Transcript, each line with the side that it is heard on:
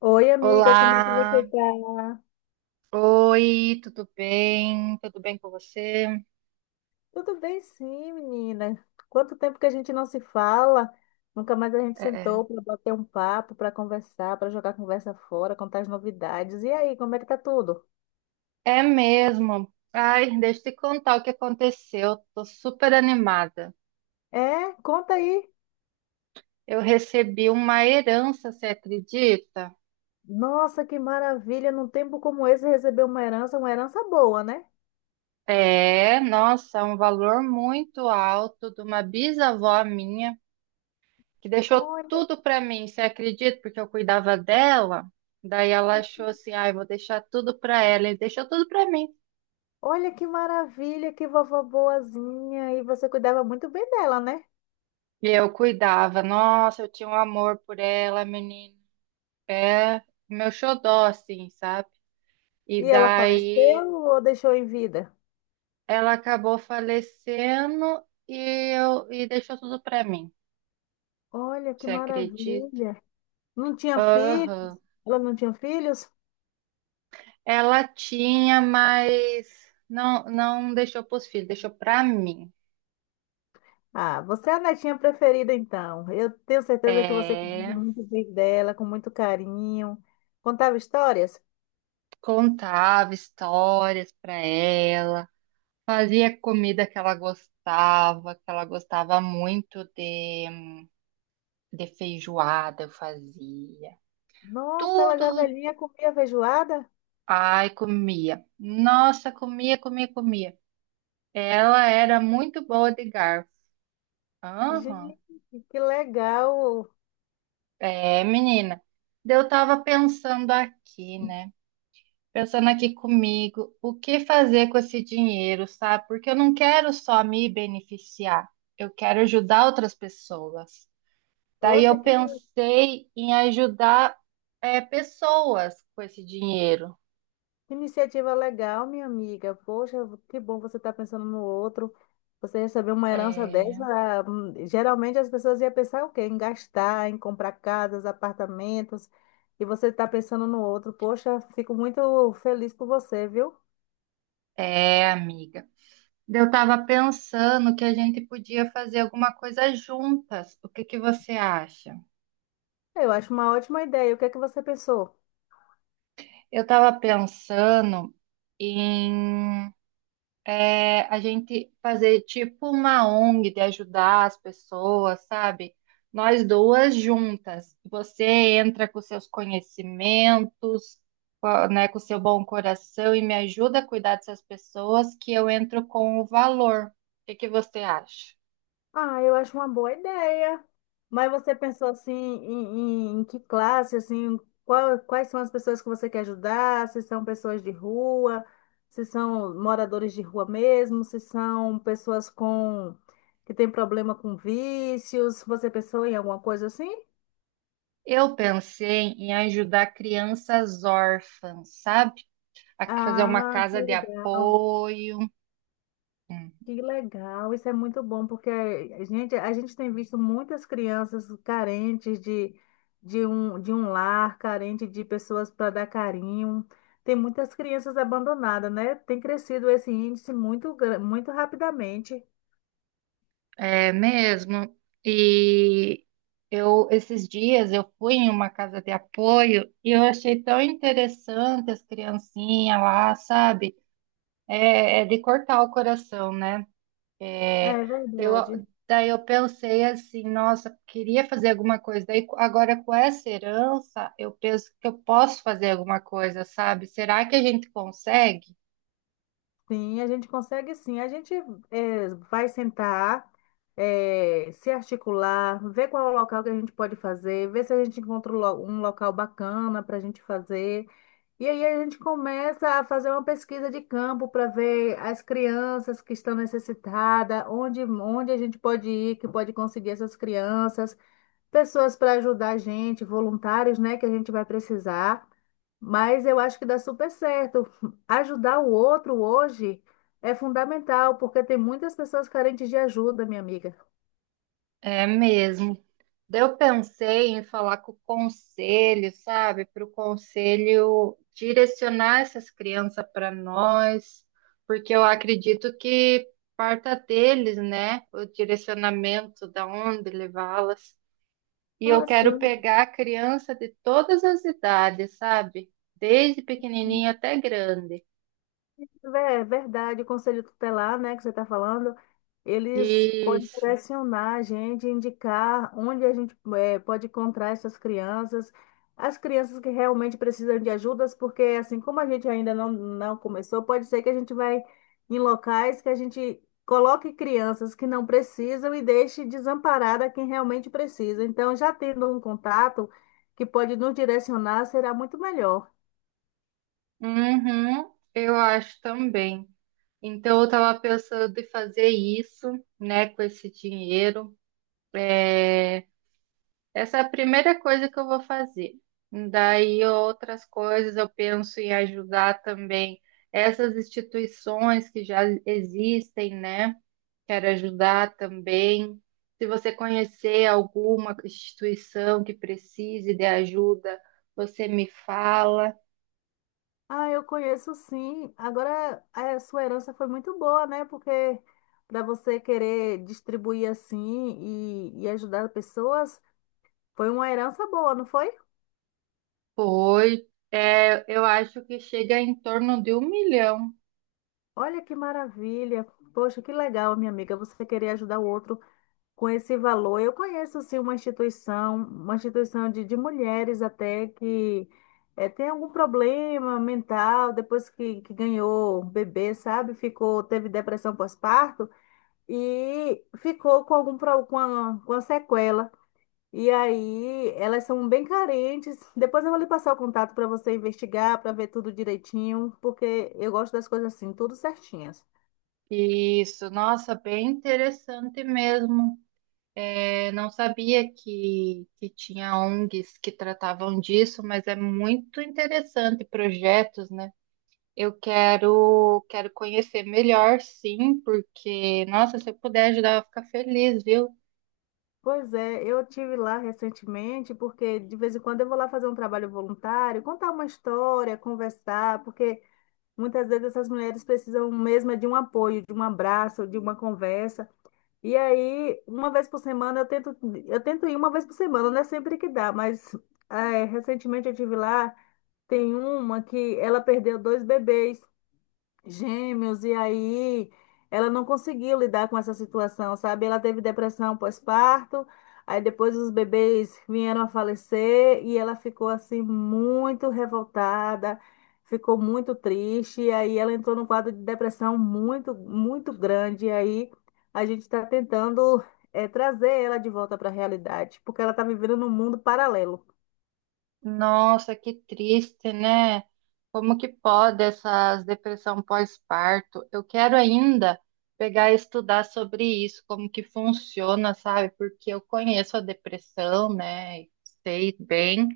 left: Oi, amiga, como é que você
right: Olá,
left: tá?
right: oi, tudo bem? Tudo bem com você?
left: Tudo bem, sim, menina. Quanto tempo que a gente não se fala? Nunca mais a gente
right: É,
left: sentou para bater um papo, para conversar, para jogar conversa fora, contar as novidades. E aí, como é que tá tudo?
right: é mesmo. Ai, deixa eu te contar o que aconteceu. Tô super animada.
left: É, conta aí.
right: Eu recebi uma herança, você acredita?
left: Nossa, que maravilha! Num tempo como esse, receber uma herança boa, né?
right: É, nossa, um valor muito alto de uma bisavó minha que deixou
left: Olha,
right: tudo para mim, você acredita? Porque eu cuidava dela. Daí ela
left: que-
right: achou assim, ai, vou deixar tudo para ela e deixou tudo para mim.
left: olha que maravilha, que vovó boazinha! E você cuidava muito bem dela, né?
right: Eu cuidava. Nossa, eu tinha um amor por ela, menina. É meu xodó, assim, sabe? E
left: E ela
right: daí
left: faleceu ou deixou em vida?
right: ela acabou falecendo e deixou tudo pra mim.
left: Olha que
right: Você acredita?
left: maravilha! Não tinha filhos?
right: Aham.
left: Ela não tinha filhos?
right: Ela tinha, mas não, não deixou pros filhos, deixou pra mim.
left: Ah, você é a netinha preferida, então. Eu tenho certeza que você cuidava
right: É,
left: muito bem dela, com muito carinho. Contava histórias?
right: contava histórias pra ela, fazia comida que ela gostava muito de. De feijoada eu fazia.
left: Nossa, ela já
right: Tudo.
left: velhinha comia feijoada?
right: Ai, comia. Nossa, comia, comia, comia. Ela era muito boa de garfo. Aham.
left: Gente, que legal!
right: É, menina. Daí eu tava pensando aqui, né? Pensando aqui comigo, o que fazer com esse dinheiro, sabe? Porque eu não quero só me beneficiar, eu quero ajudar outras pessoas. Daí
left: Poxa,
right: eu
left: que
right: pensei em ajudar, é, pessoas com esse dinheiro.
left: Iniciativa legal, minha amiga. Poxa, que bom você estar pensando no outro. Você recebeu uma herança
right: É,
left: dessa, geralmente as pessoas iam pensar o quê? Em gastar, em comprar casas, apartamentos, e você está pensando no outro. Poxa, fico muito feliz por você, viu?
right: é, amiga. Eu estava pensando que a gente podia fazer alguma coisa juntas. O que que você acha?
left: Eu acho uma ótima ideia. O que é que você pensou?
right: Eu estava pensando em a gente fazer tipo uma ONG de ajudar as pessoas, sabe? Nós duas juntas. Você entra com seus conhecimentos, né, com seu bom coração e me ajuda a cuidar dessas pessoas, que eu entro com o valor. O que que você acha?
left: Ah, eu acho uma boa ideia. Mas você pensou assim em que classe, assim, quais são as pessoas que você quer ajudar? Se são pessoas de rua, se são moradores de rua mesmo, se são pessoas com que têm problema com vícios. Você pensou em alguma coisa assim?
right: Eu pensei em ajudar crianças órfãs, sabe? A fazer uma
left: Ah, que
right: casa de
left: legal.
right: apoio.
left: Que legal, isso é muito bom, porque a gente tem visto muitas crianças carentes de um lar, carente de pessoas para dar carinho. Tem muitas crianças abandonadas, né? Tem crescido esse índice muito, muito rapidamente.
right: É mesmo. E eu esses dias eu fui em uma casa de apoio e eu achei tão interessante as criancinhas lá, sabe? É, é de cortar o coração, né? É,
left: É
right: eu,
left: verdade.
right: daí eu pensei assim, nossa, queria fazer alguma coisa. Daí agora com essa herança, eu penso que eu posso fazer alguma coisa, sabe? Será que a gente consegue?
left: Sim, a gente consegue sim. A gente vai sentar, se articular, ver qual é o local que a gente pode fazer, ver se a gente encontra um local bacana para a gente fazer. E aí a gente começa a fazer uma pesquisa de campo para ver as crianças que estão necessitadas, onde a gente pode ir, que pode conseguir essas crianças pessoas para ajudar a gente, voluntários, né, que a gente vai precisar. Mas eu acho que dá super certo. Ajudar o outro hoje é fundamental, porque tem muitas pessoas carentes de ajuda, minha amiga.
right: É mesmo. Daí eu pensei em falar com o conselho, sabe? Para o conselho direcionar essas crianças para nós, porque eu acredito que parta deles, né? O direcionamento da onde levá-las. E eu
left: Ah,
right: quero
left: sim.
right: pegar a criança de todas as idades, sabe? Desde pequenininho até grande.
left: É verdade, o conselho tutelar, né, que você está falando, eles podem
right: Isso.
left: direcionar a gente, indicar onde a gente pode encontrar essas crianças, as crianças que realmente precisam de ajudas, porque assim como a gente ainda não começou, pode ser que a gente vai em locais que a gente coloque crianças que não precisam e deixe desamparada quem realmente precisa. Então, já tendo um contato que pode nos direcionar, será muito melhor.
right: Uhum, eu acho também. Então, eu estava pensando em fazer isso, né, com esse dinheiro. É, essa é a primeira coisa que eu vou fazer. Daí, outras coisas eu penso em ajudar também essas instituições que já existem, né? Quero ajudar também. Se você conhecer alguma instituição que precise de ajuda, você me fala.
left: Ah, eu conheço sim. Agora, a sua herança foi muito boa, né? Porque para você querer distribuir assim e ajudar pessoas, foi uma herança boa, não foi?
right: Foi. É, eu acho que chega em torno de 1 milhão.
left: Olha que maravilha. Poxa, que legal, minha amiga, você querer ajudar o outro com esse valor. Eu conheço sim uma instituição de mulheres até que tem algum problema mental, depois que ganhou bebê, sabe? Ficou, teve depressão pós-parto. E ficou com algum com a sequela. E aí elas são bem carentes. Depois eu vou lhe passar o contato para você investigar, para ver tudo direitinho, porque eu gosto das coisas assim, tudo certinhas.
right: Isso, nossa, bem interessante mesmo. Eu não sabia que tinha ONGs que tratavam disso, mas é muito interessante projetos, né? Eu quero, quero conhecer melhor, sim, porque, nossa, se eu puder ajudar, eu vou ficar feliz, viu?
left: Pois é, eu tive lá recentemente, porque de vez em quando eu vou lá fazer um trabalho voluntário, contar uma história, conversar, porque muitas vezes essas mulheres precisam mesmo é de um apoio, de um abraço, de uma conversa. E aí, uma vez por semana, eu tento ir uma vez por semana, não é sempre que dá, mas é, recentemente eu tive lá, tem uma que ela perdeu dois bebês. Gêmeos, e aí ela não conseguiu lidar com essa situação, sabe? Ela teve depressão pós-parto, aí depois os bebês vieram a falecer e ela ficou assim muito revoltada, ficou muito triste, e aí ela entrou num quadro de depressão muito, muito grande, e aí a gente está tentando trazer ela de volta para a realidade, porque ela está vivendo num mundo paralelo.
right: Nossa, que triste, né? Como que pode essas depressão pós-parto? Eu quero ainda pegar e estudar sobre isso, como que funciona, sabe? Porque eu conheço a depressão, né? Sei bem,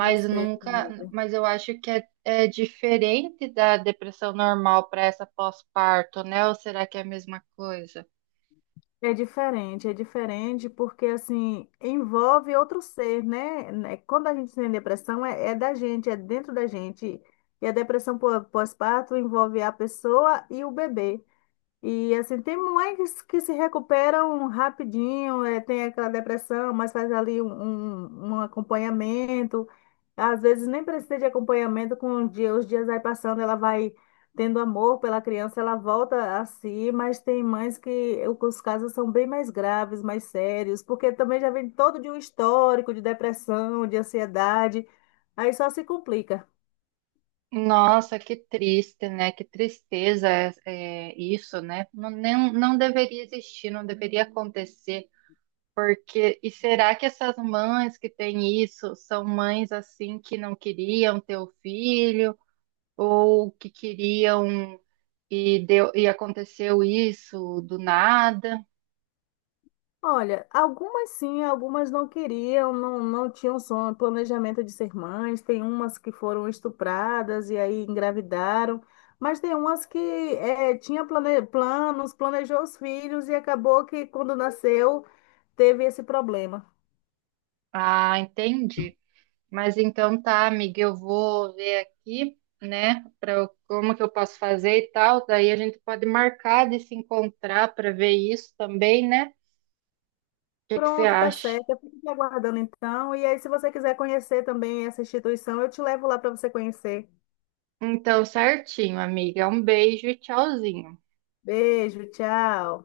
left: Eu sei,
right: nunca,
left: amiga.
right: mas eu acho que é, é diferente da depressão normal para essa pós-parto, né? Ou será que é a mesma coisa?
left: É diferente porque assim envolve outro ser, né? Né, quando a gente tem depressão é da gente, é dentro da gente. E a depressão pós-parto envolve a pessoa e o bebê. E assim, tem mães que se recuperam rapidinho, tem aquela depressão, mas faz ali um acompanhamento. Às vezes nem precisa de acompanhamento, com o dia, os dias vai passando, ela vai tendo amor pela criança, ela volta a si, mas tem mães que os casos são bem mais graves, mais sérios, porque também já vem todo de um histórico de depressão, de ansiedade, aí só se complica.
right: Nossa, que triste, né? Que tristeza é, é isso, né? Não, não deveria existir, não deveria acontecer. Porque, e será que essas mães que têm isso são mães assim que não queriam ter o filho ou que queriam e deu, e aconteceu isso do nada?
left: Olha, algumas sim, algumas não queriam, não, não tinham sonho, planejamento de ser mães. Tem umas que foram estupradas e aí engravidaram, mas tem umas que tinha planos, planejou os filhos e acabou que quando nasceu teve esse problema.
right: Ah, entendi. Mas então tá, amiga, eu vou ver aqui, né, para como que eu posso fazer e tal. Daí a gente pode marcar de se encontrar para ver isso também, né? O que que você
left: Pronto, tá
right: acha?
left: certo. Eu fico te aguardando então. E aí, se você quiser conhecer também essa instituição, eu te levo lá para você conhecer.
right: Então, certinho, amiga. Um beijo e tchauzinho.
left: Beijo, tchau.